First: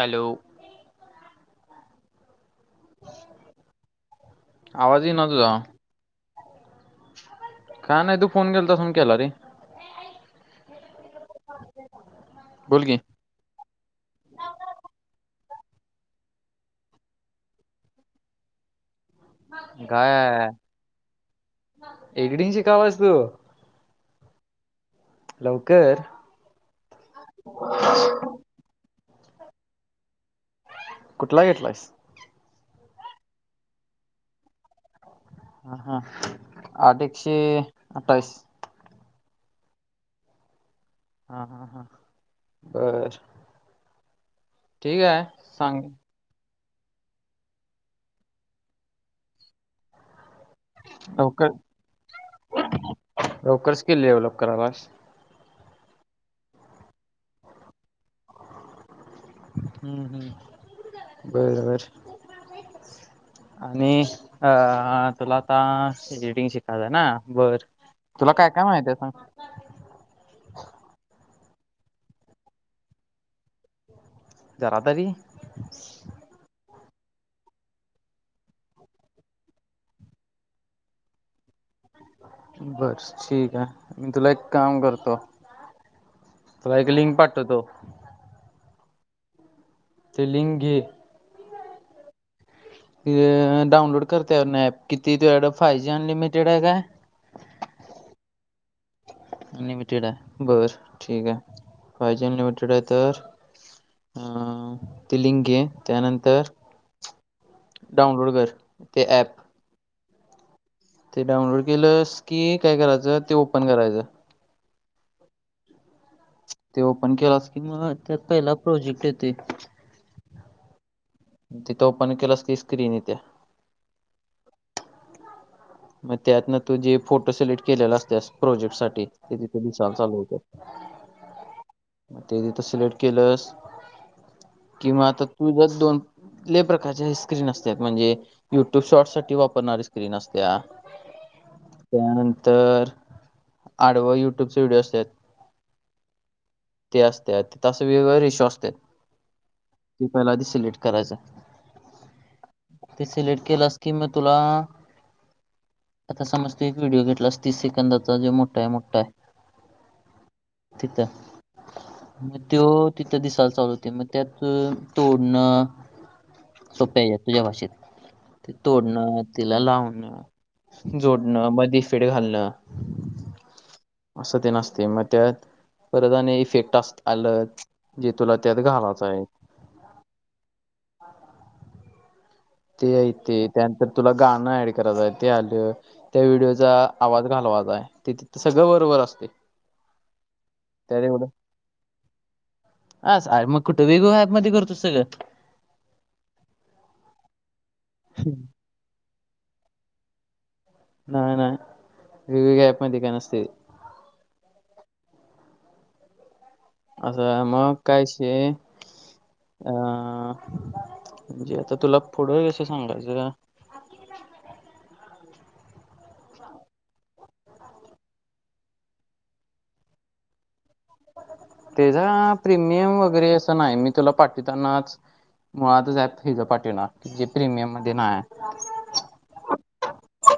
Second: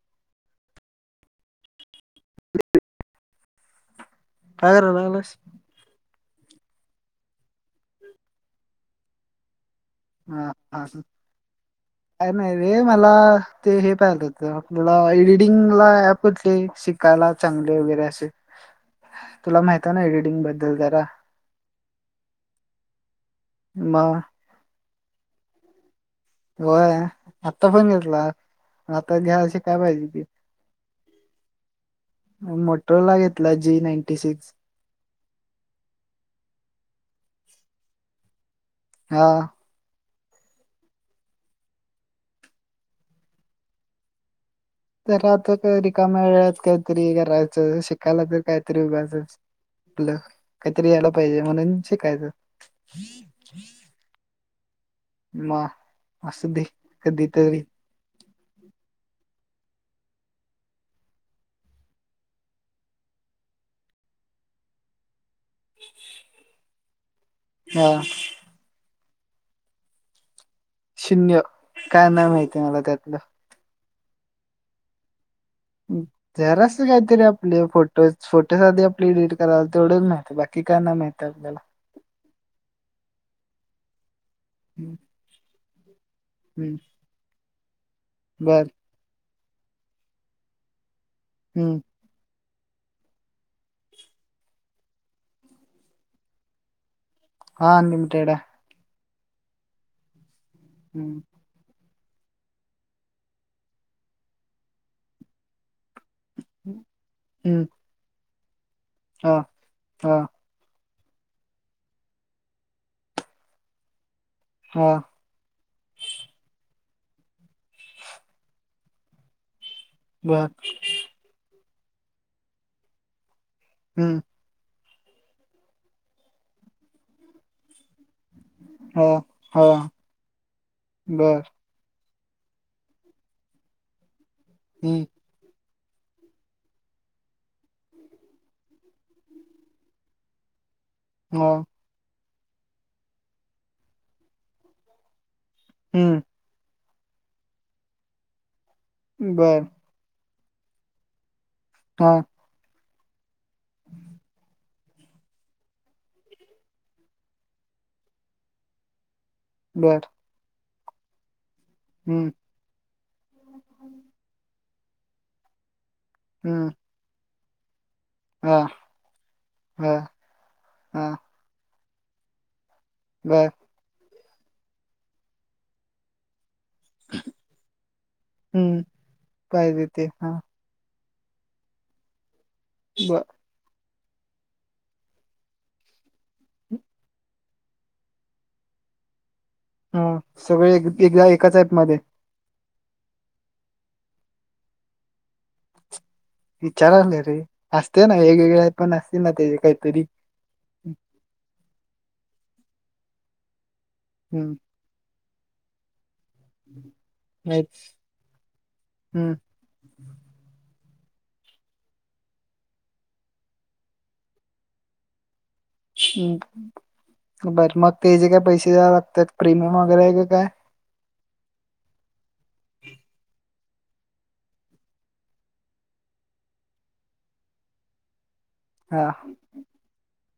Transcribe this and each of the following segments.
Hello ह आवाजही लागलास? नत का नाही तू फोन केेल तस म केला रे हाा का नाही रे बोल की मला ते हे पाहिलं होत आपल्याला एडिटिंगला ऍप होटले शिकायला चांगले वगैरे असे ह तुला माहित आहे ना एडिटिंग काय बद्दल जरा एकडंची का वाजतू म लवकर होय आत्ता फोन घेतला आता घ्याशी काय पाहिजे ती कुठला घेतलायस मोटरो ला घेतला जी नाईंटी सिक्स ह हा आठ एकशे अठ्ठावीस हा हा हा हा बर ठीक ते आहे सांग मळत काहीतरी करायचं शिकायला तर काहीतरी उभा आपलं काहीतरी यायला पाहिजे लवकर म्हणून शिकायचं लवकर स्किल डेव्हलप करायलास म अस दे कधी तरी हम्म हम् बरोबर आणि अ तुला आता एडिटिंग शिकायचं आहे ना बर हा तुला काय काय माहिित आहे सां शून्य काय ना माती मला त्यातलं जराातारी हम्म जरास काहीतरी आपले फोटो फोटो आधी आपले एडिट करावला तेवढंच माहत बाकी काय नाही माहत आपल्याला बस ठीक आहे मी तुला एक काम हम्म, करतो तला एक लिंक पाठतो तो बरं तेलंगे हम्म. डाउनलोड करतेन, ॲप किती तूड फाय जी अनलिमिटेड ह का. हा अनलिमिेड आहे. अनलिमिटेड आहे बर हम्म, ठीक आहे. पाहिजे अनलिमिटेड आहे तर अ तिलिंगे त्यानंतर. हम् डाऊनलोड कर. ते हा ॲप हा ते डाउनलोड केलंस, की काय करायचं ते ओपन करायचं. हा ते ओपन केलास की मग त्यात, पहिला प्रोजेक्ट येतंय. बरं तिथं ओपन केलंस की स्क्रीन यथे. हम्म. मग त्यातन तू जे फोटो, सिलेक्ट केलेला असतेस प्रोजेक्ट. साठी हा तिथ हा म सल चालू होत. बर मग ते ती तर सिलेक्ट, केलंस हम्म, किंवा आता. तु जर दोनले प्रकारचे स्क्रीन असतात म्हणजे, युट्यूब शॉट साठी वापरणारी स्क्रीन असते. त्या मग. त्यानंतर आडवं युट्यूबच व्हिडिओ असत्यात. हूं ते असत्यात तिथं वेगवेगळं रिशू असत्यात. बरं. ते पहिला आधी सिलेक्ट करायचं. हा ते सिलेक्ट केलास कि मग तुला. आता समज तू एक व्हिडिओ घेतलास, तीस सेकंदाचा जो मोठा आहे, मोठा आहे. बर. तिथं. हम्म, तो तिथं दिसायला चालू, होतोय मग त्यात तोडणं. हम्म. हुतयं तुझ्या भाषेत, हा तोडणं तिला हा लावणं हा जोड. न मधी फिड घालणं. बर असं तेन असतयं मग त्यात परत आणि इफेक्ट असत. आलं जे तुला त्यात हम्म, घालायचं आहे. पाहिजे ते का ते बर येतंय त्यानंतर तुला, गाणं ऍड करायचं ते आलं. त्या व्हिडिओचा आवाज घालवाचा आहे, त तिथं सगळं बरोबर असतयं. ह सगळं एकदा एकाच आपमध्ये. अस मग कुठं वेग हॅप मध्ये करतोस सगळं. विचारालोय रे असतयं ना वेगवेगळे्या पण, असतील ना त्या काहीतरी. नाय नाय वेगवेगळ्या, अँपमध्ये काय नसतय. हम्म असं हम्म मग कायशी. अ म्हणजे आता तुला पुढं कसं सांगायचं? ह् बरं मग तेजे काय पैसे द्यावे लागतात, प्रीमियम वगैरे आहे का काय? त्याचा प्रीमियम वगैरे असं, नाही मी तुला पाठतानाच. मुळातच अँप फ्रीच पाठवणार, जे प्रीमियम मध्ये नाहीय. हा.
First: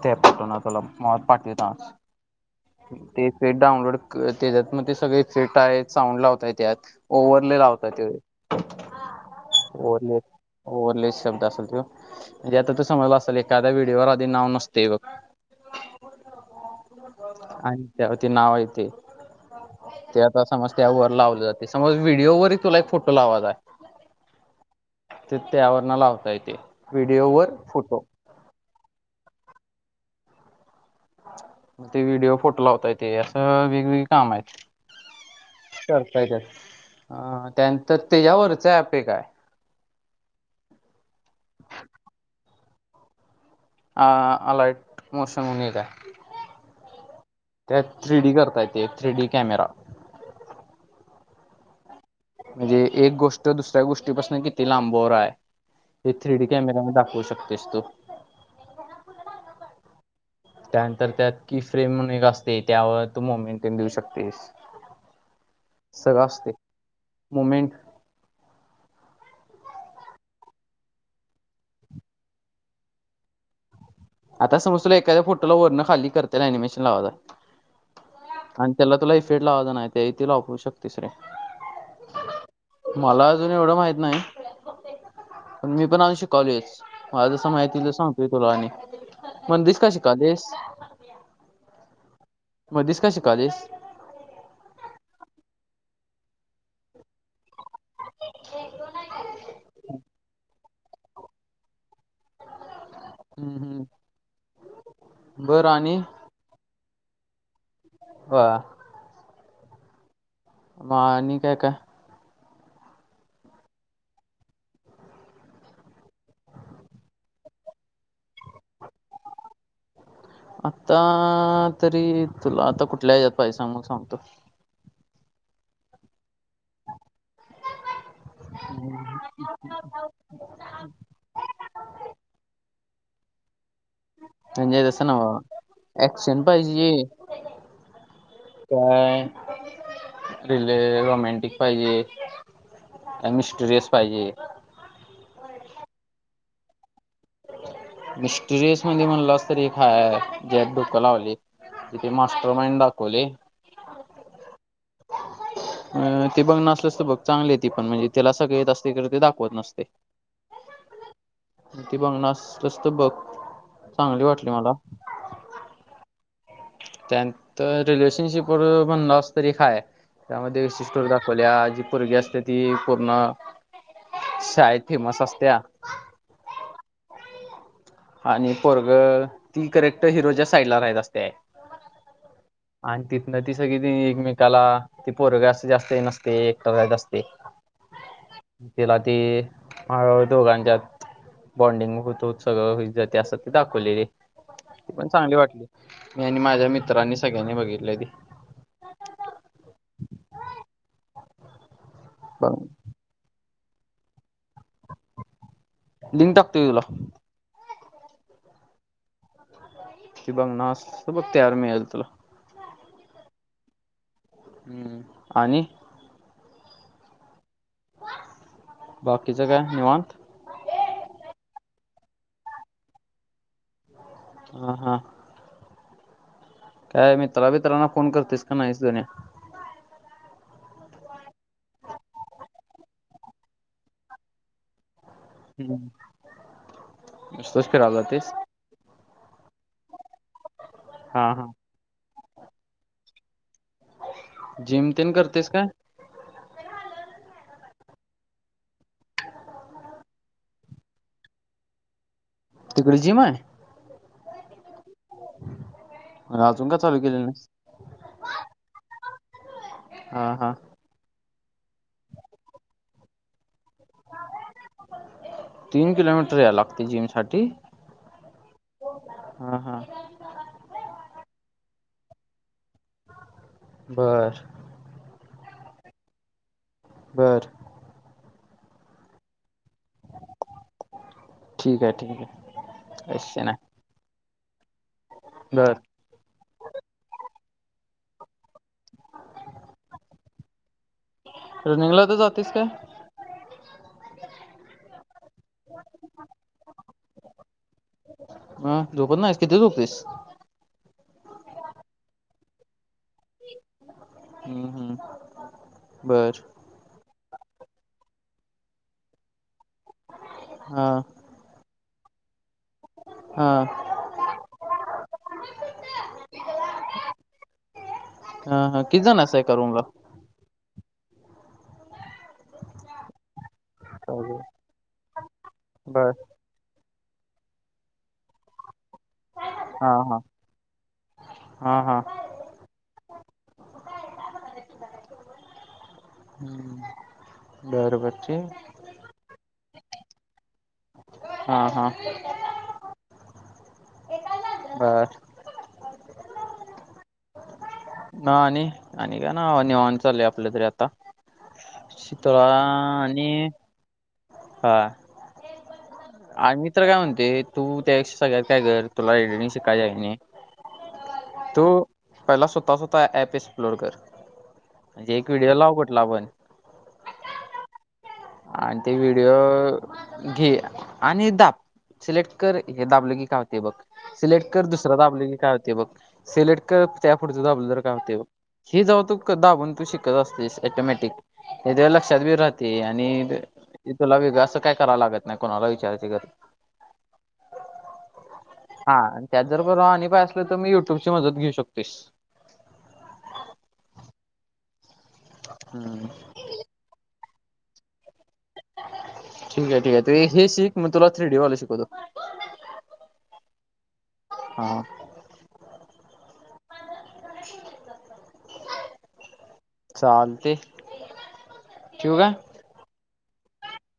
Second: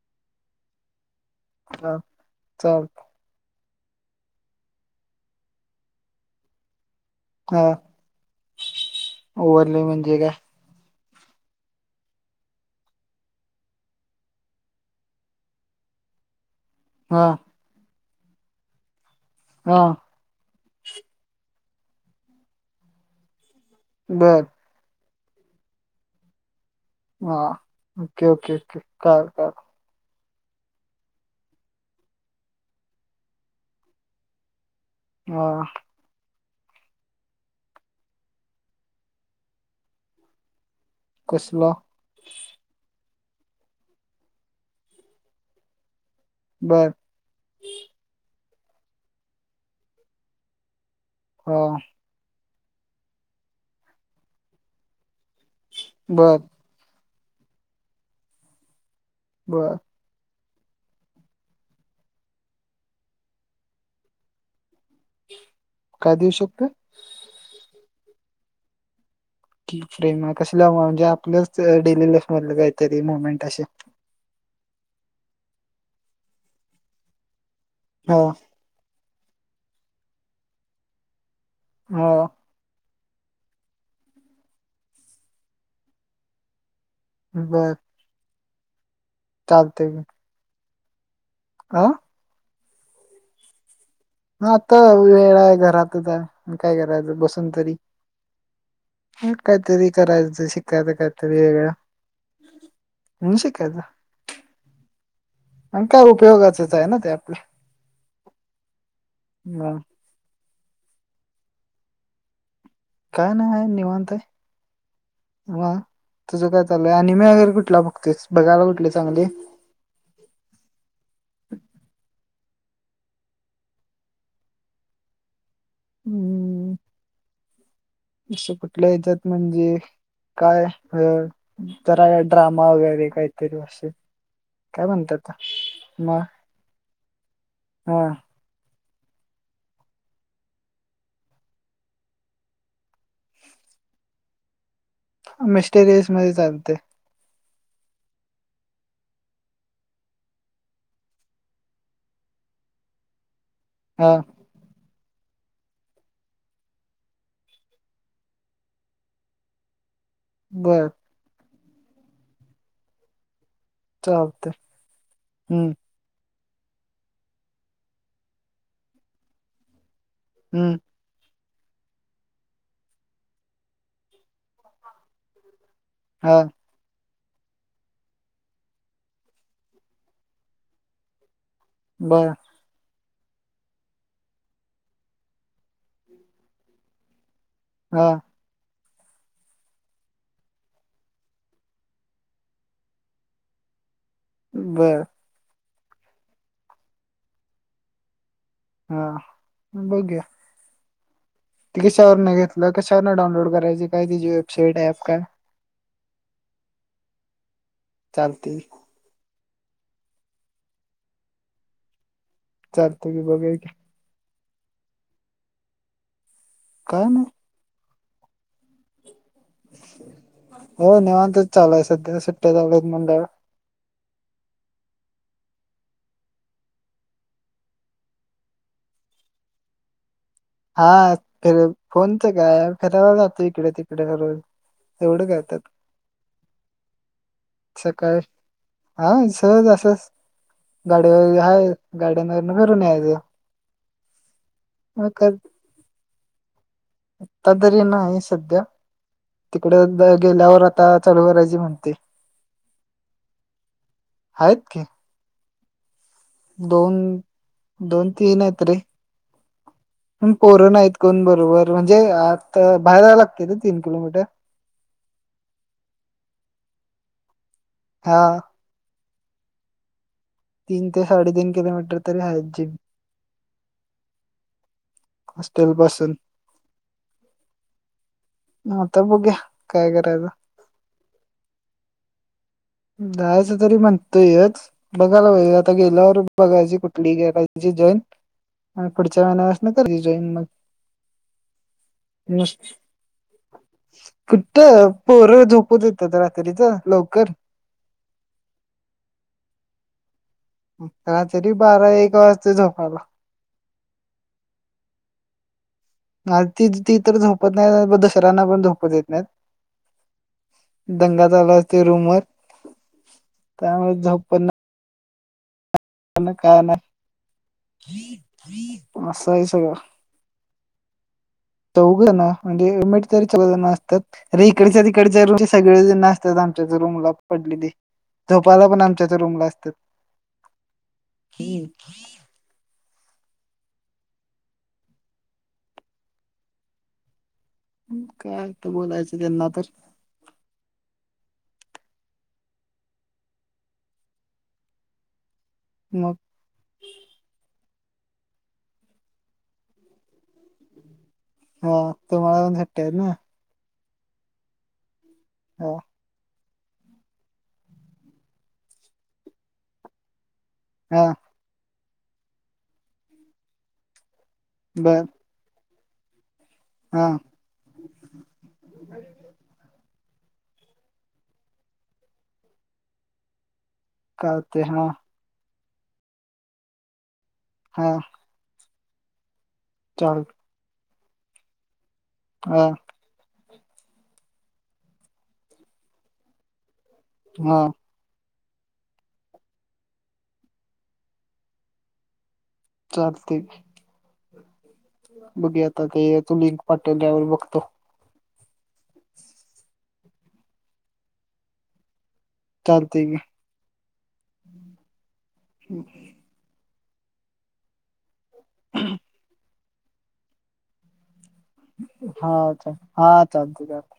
ते पाठव ना तुला [unintelligible] पाठवता आज. हा चाल तेेट डाउनलोड त्याच्यात मग ते सगळे फेट आहेत साउंड लावया येत्यात. ओव्हरले हा लावतात ते ओव्हरले म्हणजे ओव्हरलेस. काय ओव्हरलेस शब्द असलं त्यो, म्हणजे आता समजलं असल एखाद्या व्हिडिओवर आधी नाव नसतंय बघ. हा. आणि त्या ते नाव य ते. हा. ते आता समज त्यावर लावले जाते. समज व्हिडिओ वरही तुला एक फोटो लावाचा आहे. बर! ते त्या वरणालावता येते. हा! व्हिडिओवर फोटो ओके, ओके, ओके! कळालं, कळालं. ते व्हिडिओ फोटो लावता येतेय असं वेगवेगळी कामं आहेत. हो. करतायेत अ त्यांतर त्याच्यावरच अँप एक आहे. कसला. अ अलाईट मोशन म्हणून एक आहे. बरं! त्यात थ्री डी करता येतंय, एक थ्री डी कॅमेरा. हो. म्हणजे एक गोष्ट दुसऱ्या गोष्टीपासून किती लांबावर आहे. ते थ्री बर डी कॅमेरा मी दाखवू शकतेस तु. बरं! त्यानंतर त्यात की फ्रेम म्हणून एक असते, त्यावर तू मो मेंटेन देऊ शकतेस. काय सगळं देऊ असते शकतो मुमेंट. की फ्रेम कशी लाव म्हणजे आपलंच डेली लाईफ मधलं काहीतरी मुमेंट असे. आता समज तुला एखाद फो वरण खाली करतील अनिमेशन लावायचाय. हो. आणि त्याला तुला इफेड लावायचा नाही, ते त्याला वापरू शकतोस रे. हो. मला अजून एवढं माहित नाही, पण मी पण अजून शिकलोयच. मला जसं बर माहिती सांगतोय तुला आणि मण दिस का शिकालीस. का? मधेच का शिकालेस. ह आता वेळा आहे घरातच आहे काय करायचं बसून तरी. काहीतरी करायचं शिकायचं काहीतरी वेगळां. म्हणून हम्म शिकायचं. हम्म आणि काय उपयोगाचच आहे ना ते आपलं. हो. [unintelligible] म आणि काय काय. काय नाही निवांताय आहे. म तुझं काय चालूय आणि मी अगर कुठला बघतेस बघायला कुठले चांगले. आता तरी तुला आता कुठल्या ह्याच्यात पाहिजे सांग मग सांगतो. हम्म! असं कुठल्या याच्यात म्हणजे, काय जरा का ड्रामा वगैरे काहीतरी असे. म्हणजे काय तसं नव म्हणतात मग ॲक्शन पाहिजे, हा काय रिले रोमॅंटिक पाहिजे. आणि मिस्टरीज पाहिजे. मिस्टेरियस मध्ये चालते. मिस्टुरियस मध्ये म्हणल अस तरी काय जे डोकं लावली इथे मास्टर मइंडाकूले हां अ ते बघ नसलस तर बघ चांगली ती पण म्हणजे त्याला सगळे येत असते तर ते दाखवत नसते बरं न ब नाश प्रस्तव्यक चालते हम्म त्या नंतर रिलेशनशिप वर म्हम्हणालास तरी एक हाय हम्म दाखवल्या जी पोरगी असत्या ती पूर्ण शाळेत फेमस असत्या हा आणि पोरग ती करेक्ट हिरोच्या साईडला राहत असतय बरं आणि तिथन ती सगळी त एकमेकाला ती पोरग असं जास्त नसते एकटत असते. हा तिला ते हळ दोघांच्यात बॉनडिंग होत सगळं ज ते असत ते दाखवलेली ती बर पण चांगली वाटली. मी आणि माझ्या मित्रांनी सगळ्यांनी बघितलय ते हा बघुया ते कशावर न बघ घेतलं कशावरन डाउनलोड करायच काय त्याची वेबसाईट ऍप काय लिंक टाकतो तुला चालतय. [inaudible] चालतंय की बघूया की हम्म आणि काय नाही बाकी सगळ निवांत हो निेवांतच चालूय सध्या सुट्टया चालू हाइत म्हणल्यावर हा हा काय मित्रा बीत्रांना फोन करतयस का नाहीस धन्या हा फोनच काय फिरायला जातोय इकड तिकड रोज एवढे काय‌ हम्म नुसतंच फिरायला सकाळी जातेस हा सहज असच गार्डन हा पण हा हाय गार्डन वरन फिरून यायचं. जिम तेन करतेस काय आता तरी नाही सध्या तिकडे गेल्यावर आता चालू करायची म्हणतय. तिकड जिम हाय आहेत की अं, अजून का दोन चालू केलेली नाहीस दोन तीन आहेत रे हा पण हा पोर नाहीत कोण बरोबर म्हणजे आत बाहेर जायला लागतंय रे तीन किलोमीटर तीन किलोमीटर यायला लागतय जिम साठी हा हा हा तीन ते साडेतीन किलोमीटर तरी आहेत. बर हॉस्टेल पासून बरं मग आता बघूया काय करायचं. ठीक आहे ठीक आहे. कसे जायच नाही तरी म्हणतोयच बघायला पाहिजे बर आता गेल्यावर बघायची कुठली केलाईस जॉइन हा पुढच्या महिन्या पसन करील जॉईन मग रनिंगला तर जातईस काय कुठ पोर झोपू देत्यात रात्रीच लवकर अ झोपत नाहीस कितीला झोपतइस रात्री बारा एक वाजतय झोपायला हम्म हम्म बर ती ती तर झोपत नाही दशहर्यांना पण झोपत येत नाहीत हा दंगा चाल असते रूमर हा त्यामुळे झोपन् काय ना हा हा किती जण मसा असाय आहे का सग रूमला च उघं ना म्हणजेमेट तरी च असतात अरे इकडच्या तिकडच्या रूमचे सगळेजण बर असतात आमच्याच रूमला पडली ते झोपाला पण आमच्याच रूमला असतात हा हा हा हा [inaudible] हम्म काय तर बोलायचं त्यांना तर हा हा बर मग ह आणि आणि का ना निवान चाल आपलं तरी आता हा शितळा तुम्हाला पण सुट्ट्या आहेत ना आणि हा हो आणि मी तर्र काय म्हणते तू त्यापेक्षा सगळ्यात काय कर तुला रेडिंग शिकायच आहे नाही हा तो पहिला स्वतः स्वतः ऍप एक्सप्लोड कर बर म्हणजे पिडओ लाव कुठला आपण हा आणि ते व्हिडिओ घे आणि दाप सिलेक्ट कर हे दाबले की का होते बघ सिलेक्ट कळते कर हा दुसर दाबले की काय होते बघ सिलेक्ट कर त्या पुुढच दाबलं तर हा काय होते ब हे जाऊ तू दाबून तू शिकत चाल असतेस टोमॅटिक हे ते लक्षात बी हा राहते आणि इथुला वेग असं काय कराव लागत नाही कोणाला विचारयची गर हा हा त्यात जर ब अ पाय असल तर मी युट्यूब ची मदत घेऊ शकतेस चालते बघ आता ते हम्म तू लिंक पाटवल्यावर बघतो ठीके आहे ठीके आहे त हे शिक मग तुला थ्री डीवाला शिकवतो लते का हा हम् देत चालते ठेवू होा काय ल हा चालते चालत